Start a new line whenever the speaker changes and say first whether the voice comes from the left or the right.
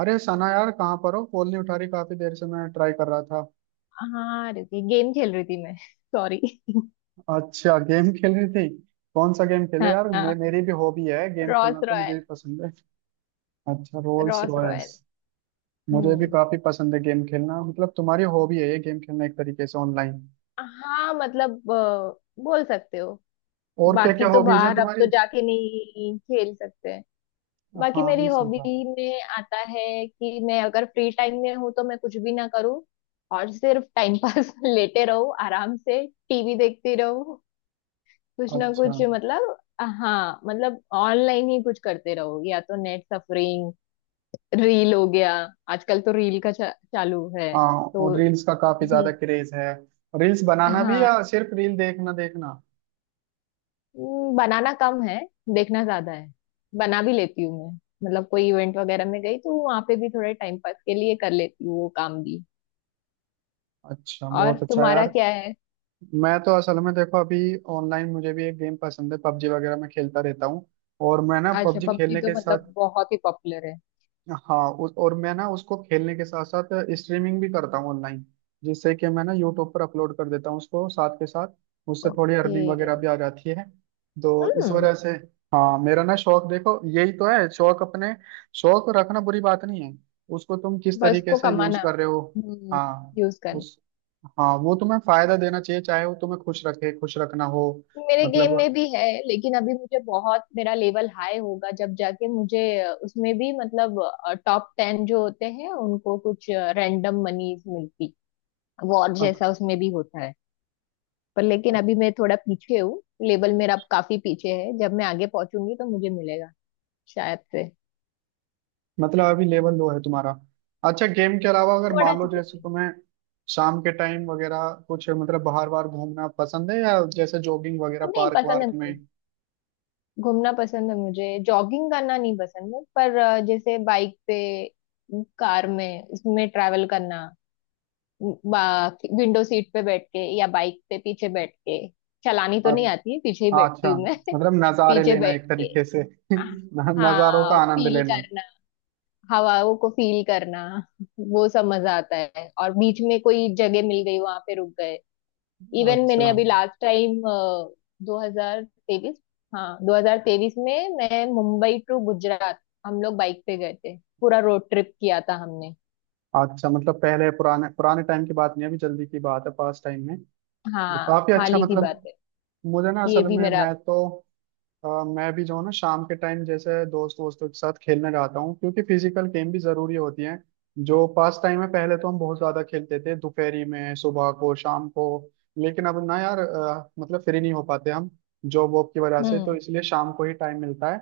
right: अरे सना यार, कहाँ पर हो? कॉल नहीं उठा रही, काफी देर से मैं ट्राई कर रहा था।
left: हाँ रुकी गेम खेल रही थी मैं सॉरी।
right: अच्छा, गेम खेल रही थी। कौन सा गेम खेलो यार? मे,
left: हाँ।
right: मेरी भी हॉबी है गेम
left: रॉस
right: खेलना, तो मुझे भी
left: रॉयल।
right: पसंद है। अच्छा, रोल्स
left: रॉस
right: रॉयस।
left: रॉयल।
right: मुझे भी
left: हम्म।
right: काफी पसंद है गेम खेलना। मतलब तुम्हारी हॉबी है ये गेम खेलना एक तरीके से, ऑनलाइन।
left: हाँ मतलब बोल सकते हो।
right: और क्या क्या
left: बाकी तो
right: हॉबीज है
left: बाहर अब
right: तुम्हारी?
left: तो जाके नहीं खेल सकते हैं। बाकी
right: हाँ,
left: मेरी
right: नहीं, सही
left: हॉबी
right: बात।
left: में आता है कि मैं अगर फ्री टाइम में हूँ तो मैं कुछ भी ना करूँ और सिर्फ टाइम पास लेटे रहूँ, आराम से टीवी देखती रहूँ, कुछ ना
right: अच्छा।
left: कुछ मतलब। हाँ मतलब ऑनलाइन ही कुछ करते रहो या तो नेट सफरिंग, रील हो गया। आजकल तो रील का चालू है
right: हाँ, और
left: तो।
right: रील्स का काफी ज्यादा
left: हम्म।
right: क्रेज है। रील्स बनाना भी
left: हाँ।
right: या सिर्फ रील देखना देखना?
left: बनाना कम है, देखना ज्यादा है। बना भी लेती हूँ मैं, मतलब कोई इवेंट वगैरह में गई तो वहां पे भी थोड़े टाइम पास के लिए कर लेती हूँ वो काम भी।
right: अच्छा,
left: और
right: बहुत अच्छा
left: तुम्हारा
right: यार।
left: क्या है?
right: मैं तो असल में देखो, अभी ऑनलाइन मुझे भी एक गेम पसंद है, पबजी वगैरह मैं खेलता रहता हूँ। और मैं ना
left: अच्छा
right: पबजी
left: पबजी
right: खेलने
left: तो
right: के
left: मतलब
right: साथ।
left: बहुत ही पॉपुलर है।
right: हाँ, और मैं ना उसको खेलने के साथ साथ स्ट्रीमिंग भी करता हूँ ऑनलाइन। जिससे कि मैं ना यूट्यूब पर अपलोड कर देता हूँ उसको साथ के साथ। उससे थोड़ी
left: ओके।
right: अर्निंग वगैरह भी आ जाती है। तो इस
left: हम्म।
right: वजह से। हाँ, मेरा ना शौक देखो, यही तो है शौक अपने। शौक रखना बुरी बात नहीं है। उसको तुम किस
left: बस
right: तरीके
left: को
right: से यूज
left: कमाना।
right: कर रहे हो?
left: हम्म।
right: हाँ,
left: यूज करना।
right: उस। हाँ, वो तुम्हें फायदा देना चाहिए, चाहे वो तुम्हें खुश रखे, खुश रखना हो।
left: मेरे गेम में
right: मतलब।
left: भी है लेकिन अभी मुझे बहुत, मेरा लेवल हाई होगा जब जाके मुझे उसमें भी मतलब टॉप टेन जो होते हैं उनको कुछ रैंडम मनीज मिलती, वॉर जैसा उसमें भी होता है। पर लेकिन अभी मैं थोड़ा पीछे हूँ, लेवल मेरा अब काफी पीछे है। जब मैं आगे पहुंचूंगी तो मुझे मिलेगा शायद से।
right: मतलब अभी लेवल लो है तुम्हारा। अच्छा, गेम के अलावा अगर
left: थोड़ा
right: मान
left: सा
right: लो जैसे
left: पीछे।
right: तुम्हें शाम के टाइम वगैरह कुछ मतलब बाहर बाहर घूमना पसंद है, या जैसे जॉगिंग वगैरह
left: पर नहीं
right: पार्क
left: पसंद है
right: वार्क में?
left: मुझे, घूमना पसंद है मुझे, जॉगिंग करना नहीं पसंद है। पर जैसे बाइक पे, कार में, इसमें ट्रैवल करना, विंडो सीट पे बैठ के या बाइक पे पीछे बैठ के। चलानी तो
right: अ-
left: नहीं आती है, पीछे ही
right: हाँ,
left: बैठती
right: अच्छा,
left: हूँ मैं
right: मतलब नज़ारे
left: पीछे
right: लेना एक
left: बैठ के।
right: तरीके से नज़ारों का
left: हाँ
right: आनंद
left: फील
right: लेना।
left: करना, हवाओं को फील करना, वो सब मजा आता है। और बीच में कोई जगह मिल गई वहां पे रुक गए। इवन मैंने
right: अच्छा।
left: अभी लास्ट टाइम 2023, हाँ 2023 में मैं मुंबई टू गुजरात हम लोग बाइक पे गए थे। पूरा रोड ट्रिप किया था हमने।
right: अच्छा, मतलब पहले पुराने पुराने टाइम की बात नहीं, अभी जल्दी की बात है, पास टाइम में। तो
left: हाँ
right: काफी
left: हाल
right: अच्छा,
left: ही की
right: मतलब
left: बात है।
right: मुझे ना
left: ये
right: असल
left: भी
right: में,
left: मेरा।
right: मैं तो मैं भी जो है ना शाम के टाइम जैसे दोस्त वोस्तों के साथ खेलने जाता हूँ, क्योंकि फिजिकल गेम भी जरूरी होती हैं। जो पास टाइम है, पहले तो हम बहुत ज्यादा खेलते थे, दोपहरी में, सुबह को, शाम को। लेकिन अब ना यार, मतलब फ्री नहीं हो पाते हम। जॉब वॉब की वजह से, तो
left: हम्म।
right: इसलिए शाम को ही टाइम मिलता है।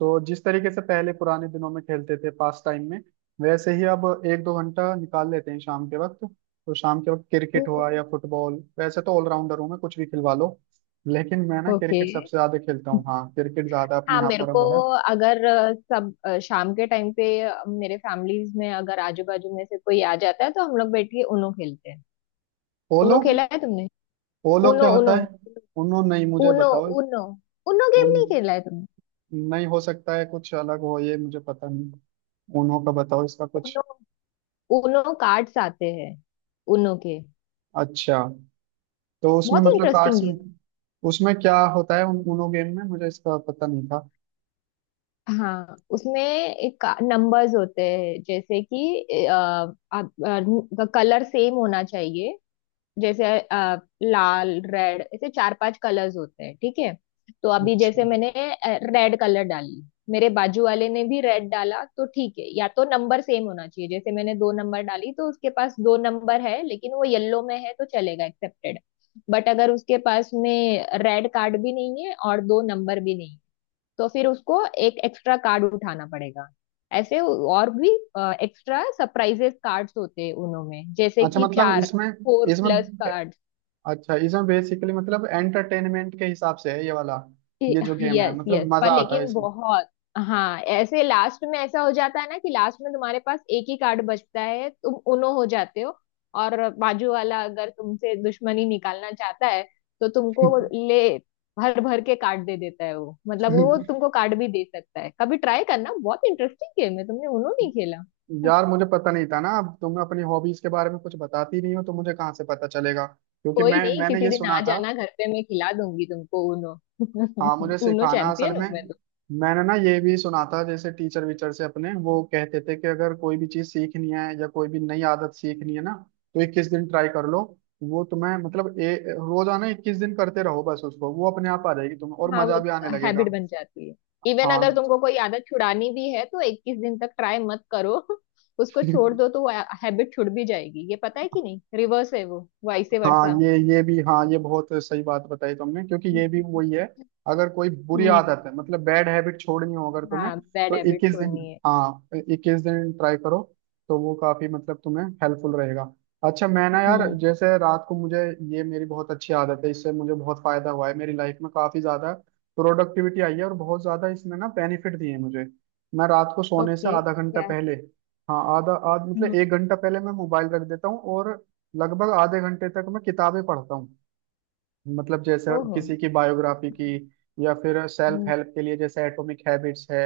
right: तो जिस तरीके से पहले पुराने दिनों में खेलते थे पास टाइम में, वैसे ही अब एक दो घंटा निकाल लेते हैं शाम के वक्त। तो शाम के वक्त क्रिकेट हुआ
left: ओके।
right: या फुटबॉल, वैसे तो ऑलराउंडर हूँ मैं, कुछ भी खिलवा लो। लेकिन मैं ना क्रिकेट सबसे ज्यादा खेलता हूँ। हाँ, क्रिकेट ज्यादा अपने
left: हाँ
right: यहाँ
left: मेरे
right: पर
left: को
right: वो है।
left: अगर सब शाम के टाइम पे मेरे फैमिलीज में अगर आजू बाजू में से कोई आ जाता है तो हम लोग बैठ के उनो खेलते हैं।
right: पोलो।
left: उनो खेला है तुमने?
right: पोलो
left: उनो
right: क्या होता
left: उनो
right: है? उन्होंने नहीं, मुझे
left: उनो।
right: बताओ।
left: उनो। उनो
right: उन।
left: गेम नहीं खेला है तुमने?
right: नहीं, हो सकता है कुछ अलग हो, ये मुझे पता नहीं। उन्हों का बताओ, इसका कुछ।
left: उनो। उनो कार्ड्स आते हैं उनो के,
right: अच्छा। तो उसमें
left: बहुत ही
right: मतलब
left: इंटरेस्टिंग
right: कार्ड्स में।
left: गेम।
right: उसमें क्या होता है उन उनो गेम में? मुझे इसका पता नहीं था।
left: हाँ उसमें एक नंबर्स होते हैं, जैसे कि आप कलर सेम होना चाहिए। जैसे लाल, रेड, ऐसे चार पांच कलर्स होते हैं ठीक है। तो अभी जैसे
right: अच्छा।
left: मैंने रेड कलर डाली, मेरे बाजू वाले ने भी रेड डाला तो ठीक है। या तो नंबर सेम होना चाहिए, जैसे मैंने दो नंबर डाली तो उसके पास दो नंबर है लेकिन वो येलो में है तो चलेगा, एक्सेप्टेड। बट अगर उसके पास में रेड कार्ड भी नहीं है और दो नंबर भी नहीं है, तो फिर उसको एक एक्स्ट्रा कार्ड उठाना पड़ेगा। ऐसे और भी एक्स्ट्रा सरप्राइजेस कार्ड्स होते हैं उनमें, जैसे
right: अच्छा
left: कि
right: मतलब
left: चार,
right: इसमें,
left: फोर
right: इसमें,
left: प्लस कार्ड।
right: अच्छा, इसमें बेसिकली मतलब एंटरटेनमेंट के हिसाब से है ये वाला। ये जो गेम है,
left: यस यस,
right: मतलब मजा
left: पर
right: आता है
left: लेकिन
right: इसमें?
left: बहुत। हाँ ऐसे लास्ट में ऐसा हो जाता है ना कि लास्ट में तुम्हारे पास एक ही कार्ड बचता है, तुम उनो हो जाते हो। और बाजू वाला अगर तुमसे दुश्मनी निकालना चाहता है तो तुमको ले, भर भर के कार्ड दे देता है वो। मतलब वो तुमको कार्ड भी दे सकता है। कभी ट्राई करना, बहुत इंटरेस्टिंग गेम है। तुमने उनो नहीं खेला।
right: यार, मुझे पता नहीं था ना, अब तुम अपनी हॉबीज के बारे में कुछ बताती नहीं हो तो मुझे कहाँ से पता चलेगा? क्योंकि
left: कोई
right: मैं
left: नहीं,
right: मैंने
left: किसी
right: ये
left: दिन आ
right: सुना था।
left: जाना घर पे, मैं खिला दूंगी तुमको उनो।
right: हाँ, मुझे
left: उनो
right: सिखाना असल
left: चैंपियन
right: में।
left: हूँ।
right: मैंने ना ये भी सुना था, जैसे टीचर वीचर से अपने वो कहते थे कि अगर कोई भी चीज सीखनी है या कोई भी नई आदत सीखनी है ना, तो 21 दिन ट्राई कर लो। वो तुम्हें मतलब, ए, रोजाना 21 दिन करते रहो बस उसको, वो अपने आप आ जाएगी तुम्हें और
left: हाँ
right: मजा
left: वो
right: भी आने
left: हैबिट
right: लगेगा।
left: बन जाती है। इवन
right: हाँ।
left: अगर तुमको कोई आदत छुड़ानी भी है तो 21 दिन तक ट्राई मत करो। उसको छोड़ दो तो वो हैबिट छुड़ भी जाएगी। ये पता है कि नहीं, रिवर्स है वो, वाइसे
right: हाँ,
left: वर्सा।
right: ये भी, हाँ, ये बहुत सही बात बताई तुमने, क्योंकि ये भी वही है। अगर कोई बुरी
left: हम्म।
right: आदत है, मतलब बैड हैबिट छोड़नी हो अगर तुम्हें,
left: हाँ बैड
right: तो
left: हैबिट
right: 21 दिन,
left: छोड़नी है।
right: हाँ, 21 दिन ट्राई करो। तो वो काफी, मतलब, तुम्हें हेल्पफुल रहेगा। अच्छा, मैं ना यार
left: हम्म।
right: जैसे रात को मुझे, ये मेरी बहुत अच्छी आदत है, इससे मुझे बहुत फायदा हुआ है मेरी लाइफ में, काफी ज्यादा प्रोडक्टिविटी आई है, और बहुत ज्यादा इसने ना बेनिफिट दिए हैं मुझे। मैं रात को सोने से
left: ओके
right: आधा घंटा
left: क्या है?
right: पहले, हाँ, आधा आध मतलब
left: हम्म।
right: एक घंटा पहले मैं मोबाइल रख देता हूँ, और लगभग आधे घंटे तक मैं किताबें पढ़ता हूँ। मतलब जैसे
left: ओहो।
right: किसी की बायोग्राफी की, या फिर सेल्फ
left: हम्म।
right: हेल्प के लिए, जैसे एटॉमिक हैबिट्स है,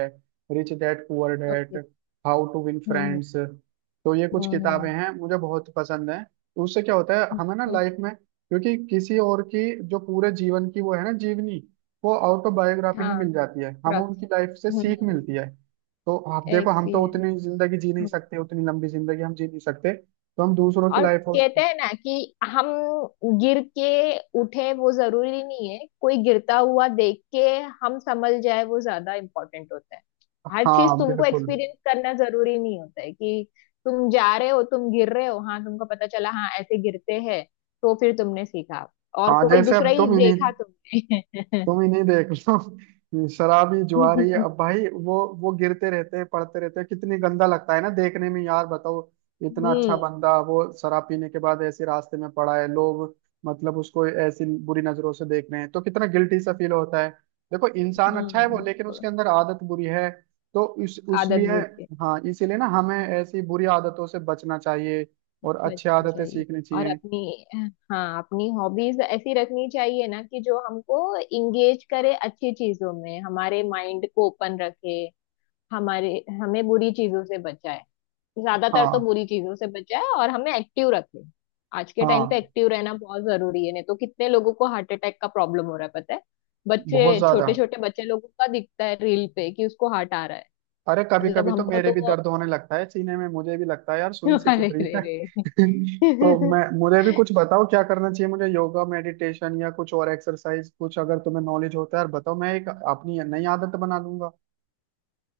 right: rich dad poor dad,
left: okay.
right: How to win
left: Okay, hmm.
right: Friends. तो ये कुछ
left: हम्म,
right: किताबें हैं, मुझे बहुत पसंद है। उससे क्या होता है
left: हम्म,
right: हमें ना
left: हम्म,
right: लाइफ में, क्योंकि किसी और की जो पूरे जीवन की वो है ना, जीवनी, वो ऑटोबायोग्राफी
left: हाँ
right: में मिल जाती है, हमें
left: क्रक्स।
right: उनकी लाइफ से सीख
left: हम्म।
right: मिलती है। तो आप देखो, हम तो
left: एक्सपीरियंस।
right: उतनी जिंदगी जी नहीं सकते, उतनी लंबी जिंदगी हम जी नहीं सकते। तो हम दूसरों की
left: और
right: लाइफ।
left: कहते हैं ना कि हम गिर के उठे वो जरूरी नहीं है। कोई गिरता हुआ देख के हम संभल जाए वो ज्यादा इम्पोर्टेंट होता है। हर चीज
right: हाँ,
left: तुमको
right: बिल्कुल।
left: एक्सपीरियंस करना जरूरी नहीं होता है कि तुम जा रहे हो, तुम गिर रहे हो, हाँ तुमको पता चला हाँ ऐसे गिरते हैं तो फिर तुमने सीखा। और
right: हाँ,
left: कोई
right: जैसे अब
left: दूसरा ही
right: तुम इन्हीं,
left: देखा तुमने
right: तुम इन्हीं देख लो, शराबी जुआरी, अब भाई वो गिरते रहते हैं, पड़ते रहते हैं, कितनी गंदा लगता है ना देखने में यार, बताओ। इतना अच्छा
left: हम्म।
right: बंदा, वो शराब पीने के बाद ऐसे रास्ते में पड़ा है, लोग मतलब उसको ऐसी बुरी नजरों से देख रहे हैं, तो कितना गिल्टी सा फील होता है। देखो इंसान अच्छा है वो,
left: हम्म।
right: लेकिन उसके अंदर आदत बुरी है। तो इस
left: आदत
right: उसलिए,
left: बुद्धि।
right: हाँ, इसीलिए ना हमें ऐसी बुरी आदतों से बचना चाहिए। और अच्छी
left: बचना
right: आदतें
left: चाहिए
right: सीखनी
left: और
right: चाहिए।
left: अपनी, हाँ अपनी हॉबीज ऐसी रखनी चाहिए ना कि जो हमको इंगेज करे अच्छी चीजों में, हमारे माइंड को ओपन रखे, हमारे, हमें बुरी चीजों से बचाए, ज्यादातर तो
right: हाँ।
left: बुरी चीजों से बचाए और हमें एक्टिव रखे। आज के टाइम पे
right: हाँ।
left: एक्टिव रहना बहुत जरूरी है, नहीं तो कितने लोगों को हार्ट अटैक का प्रॉब्लम हो रहा है पता है।
right: बहुत
left: बच्चे,
right: ज्यादा।
left: छोटे छोटे बच्चे लोगों का दिखता है रील पे कि उसको हार्ट आ रहा है।
right: अरे, कभी
left: मतलब
right: कभी तो
left: हमको
right: मेरे भी
left: तो
right: दर्द होने लगता है सीने में, मुझे भी लगता है यार सुई से चुभ
left: अरे
right: रही
left: रे
right: है
left: रे
right: तो मैं मुझे भी कुछ बताओ क्या करना चाहिए, मुझे योगा, मेडिटेशन या कुछ और एक्सरसाइज कुछ, अगर तुम्हें नॉलेज होता है यार बताओ, मैं एक अपनी नई आदत बना लूंगा।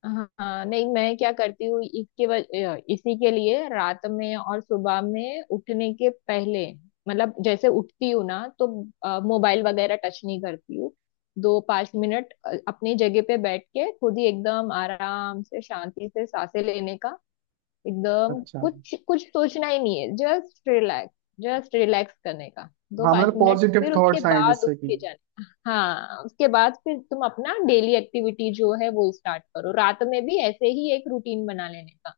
left: हाँ हाँ, नहीं मैं क्या करती हूँ, इसके इसी के लिए रात में और सुबह में उठने के पहले, मतलब जैसे उठती हूँ ना तो मोबाइल वगैरह टच नहीं करती हूँ। दो पांच मिनट अपनी जगह पे बैठ के खुद ही एकदम आराम से शांति से सांसें लेने का, एकदम
right: अच्छा।
left: कुछ कुछ सोचना ही नहीं है, जस्ट रिलैक्स, जस्ट रिलैक्स करने का। दो
right: हाँ,
left: पांच
right: मतलब
left: मिनट
right: पॉजिटिव
left: फिर उसके
right: थॉट्स आए
left: बाद उठ
right: जिससे कि,
left: के जाने का। हाँ उसके बाद फिर तुम अपना डेली एक्टिविटी जो है वो स्टार्ट करो। रात में भी ऐसे ही एक रूटीन बना लेने का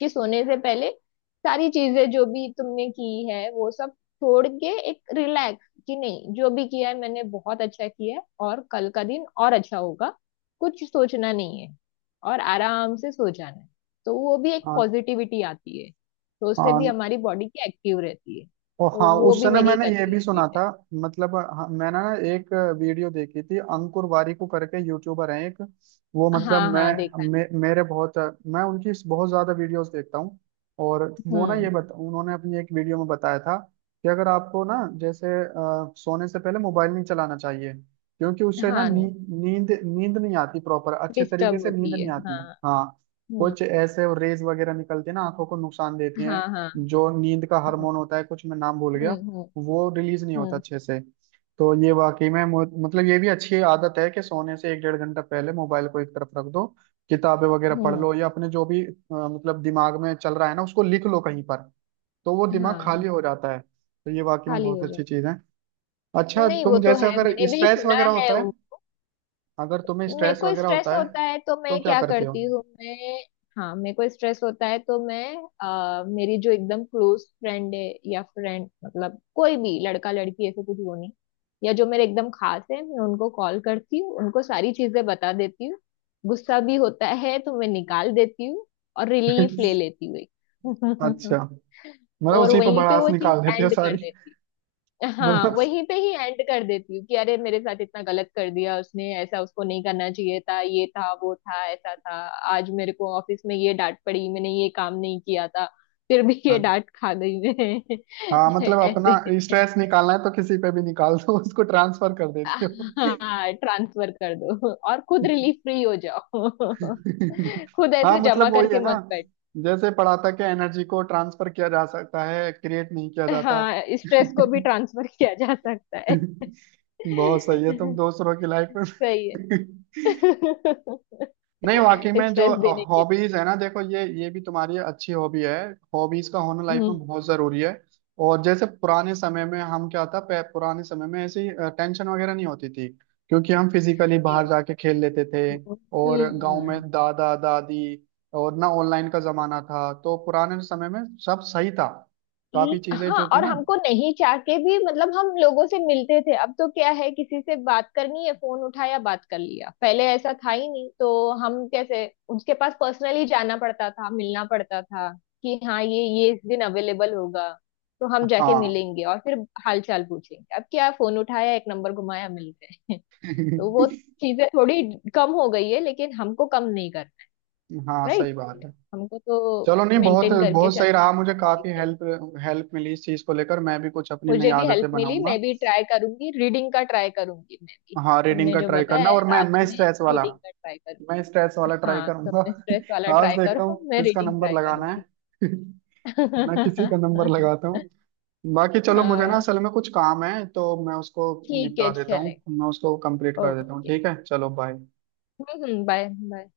left: कि सोने से पहले सारी चीजें जो भी तुमने की है वो सब छोड़ के एक रिलैक्स, कि नहीं जो भी किया है मैंने बहुत अच्छा किया है और कल का दिन और अच्छा होगा, कुछ सोचना नहीं है और आराम से सो जाना है। तो वो भी एक
right: हाँ,
left: पॉजिटिविटी आती है, तो उससे भी
right: हाँ,
left: हमारी बॉडी की एक्टिव रहती है।
right: और
left: तो
right: हाँ,
left: वो
right: उस
left: भी
right: समय
left: मेरी एक
right: मैंने ये
left: अच्छी
right: भी सुना
left: हैबिट
right: था।
left: है।
right: मतलब हाँ, मैंने ना एक वीडियो देखी थी, अंकुर वारिकू करके यूट्यूबर हैं एक। वो मतलब
left: हाँ हाँ देखा है।
right: मेरे बहुत, मैं उनकी बहुत ज्यादा वीडियोस देखता हूँ। और वो ना ये
left: हम्म।
right: बता उन्होंने अपनी एक वीडियो में बताया था कि अगर आपको ना, जैसे सोने से पहले मोबाइल नहीं चलाना चाहिए। क्योंकि उससे ना नी,
left: हाँ,
right: नींद नींद नहीं आती प्रॉपर, अच्छे
left: डिस्टर्ब
right: तरीके से नींद
left: होती है
right: नहीं आती।
left: हाँ।
right: हाँ।
left: हम्म।
right: कुछ ऐसे रेज वगैरह निकलती है ना, आंखों को नुकसान देती
left: हाँ हाँ।
right: हैं। जो नींद का
left: हम्म
right: हार्मोन होता है कुछ, मैं नाम भूल
left: हम्म।
right: गया।
left: हम्म।
right: वो रिलीज नहीं होता
left: हम्म।
right: अच्छे से। तो ये वाकई में मतलब ये भी अच्छी आदत है कि सोने से एक डेढ़ घंटा पहले मोबाइल को एक तरफ रख दो। किताबें वगैरह पढ़
left: हम्म,
right: लो, या अपने जो भी मतलब दिमाग में चल रहा है ना उसको लिख लो कहीं पर। तो वो दिमाग
left: हाँ
right: खाली हो जाता है, तो ये वाकई में
left: खाली
right: बहुत
left: हो
right: अच्छी
left: जाती।
right: चीज है। अच्छा,
left: नहीं वो
right: तुम
left: तो
right: जैसे
left: है,
right: अगर
left: मैंने भी
right: स्ट्रेस
left: सुना
right: वगैरह
left: है
right: होता है,
left: उन।
right: अगर तुम्हें
left: मेरे
right: स्ट्रेस
left: को
right: वगैरह
left: स्ट्रेस
right: होता है
left: होता है तो
right: तो
left: मैं
right: क्या
left: क्या
right: करते हो?
left: करती हूँ, मैं, हाँ मेरे को स्ट्रेस होता है तो मैं मेरी जो एकदम क्लोज फ्रेंड है, या फ्रेंड मतलब कोई भी लड़का लड़की ऐसे कुछ वो नहीं, या जो मेरे एकदम खास है, मैं उनको कॉल करती हूँ, उनको सारी चीजें बता देती हूँ। गुस्सा भी होता है तो मैं निकाल देती हूँ और रिलीफ ले लेती हूँ एक।
right: अच्छा, मतलब
left: और
right: उसी पर
left: वहीं पे
right: भड़ास
left: वो चीज
right: निकाल देते हो
left: एंड कर
right: सारी।
left: देती हूँ। हाँ
right: मतलब,
left: वहीं पे ही एंड कर देती हूँ कि अरे मेरे साथ इतना गलत कर दिया उसने, ऐसा उसको नहीं करना चाहिए था, ये था वो था ऐसा था, आज मेरे को ऑफिस में ये डांट पड़ी, मैंने ये काम नहीं किया था फिर भी ये डांट खा गई
right: हाँ,
left: मैं
right: मतलब अपना
left: ऐसे।
right: स्ट्रेस निकालना है तो किसी पे भी निकाल दो, उसको ट्रांसफर कर देती हो।
left: हाँ ट्रांसफर कर दो और खुद रिलीफ फ्री हो जाओ। खुद
right: हाँ,
left: ऐसे जमा
right: मतलब वही
left: करके
right: है ना,
left: मत बैठ।
right: जैसे पढ़ा था कि एनर्जी को ट्रांसफर किया जा सकता है, क्रिएट नहीं किया जाता।
left: हाँ स्ट्रेस को भी ट्रांसफर किया जा सकता है
right: बहुत सही है, तुम दूसरों की लाइफ
left: सही
right: में
left: है
right: नहीं वाकई में, जो
left: स्ट्रेस देने के लिए।
right: हॉबीज है ना, देखो ये भी तुम्हारी अच्छी हॉबी है। हॉबीज का होना लाइफ में
left: हम्म।
right: बहुत जरूरी है। और जैसे पुराने समय में हम क्या था, पुराने समय में ऐसी टेंशन वगैरह नहीं होती थी। क्योंकि हम फिजिकली
left: नहीं,
right: बाहर जाके खेल लेते थे।
left: हम्म।
right: और गांव में दादा दादी, और ना ऑनलाइन का जमाना था, तो पुराने समय में सब सही था, काफी
left: ई-
right: चीजें
left: हाँ,
right: जो थी
left: और
right: ना।
left: हमको नहीं चाह के भी मतलब, हम लोगों से मिलते थे। अब तो क्या है, किसी से बात करनी है फोन उठाया बात कर लिया। पहले ऐसा था ही नहीं तो, हम कैसे, उसके पास पर्सनली जाना पड़ता था, मिलना पड़ता था कि हाँ ये इस दिन अवेलेबल होगा, तो हम जाके
right: हाँ।
left: मिलेंगे और फिर हाल चाल पूछेंगे। अब क्या, फोन उठाया, एक नंबर घुमाया, मिल गए तो वो चीजें थोड़ी कम हो गई है, लेकिन हमको कम नहीं करना।
right: हाँ,
left: राइट।
right: सही बात है।
left: हमको तो
right: चलो, नहीं, बहुत
left: मेंटेन करके
right: बहुत सही
left: चलना है,
right: रहा, मुझे
left: बॉडी
right: काफी
left: के लिए।
right: हेल्प, हेल्प मिली इस चीज को लेकर, मैं भी कुछ अपनी नई
left: मुझे भी हेल्प
right: आदतें
left: मिली,
right: बनाऊंगा।
left: मैं भी ट्राई करूंगी, रीडिंग का ट्राई करूंगी मैं भी,
right: हाँ, रीडिंग
left: तुमने
right: का
left: जो
right: ट्राई
left: बताया
right: करना,
left: है
right: और मैं
left: रात
right: मैं
left: में,
right: स्ट्रेस वाला,
left: रीडिंग का ट्राई
right: मैं
left: करूंगी।
right: स्ट्रेस वाला ट्राई
left: हाँ
right: करूंगा।
left: तुमने स्ट्रेस वाला
right: आज
left: ट्राई
right: देखता हूँ
left: करो, मैं
right: किसका
left: रीडिंग
right: नंबर
left: ट्राई
right: लगाना
left: करूंगी
right: है। मैं किसी का नंबर लगाता हूँ। बाकी चलो, मुझे ना
left: हाँ
right: असल में कुछ काम है, तो मैं उसको
left: ठीक है
right: निपटा देता
left: चलेगा।
right: हूँ, मैं उसको कंप्लीट कर देता हूँ,
left: ओके।
right: ठीक है, चलो बाय।
left: बाय। बाय।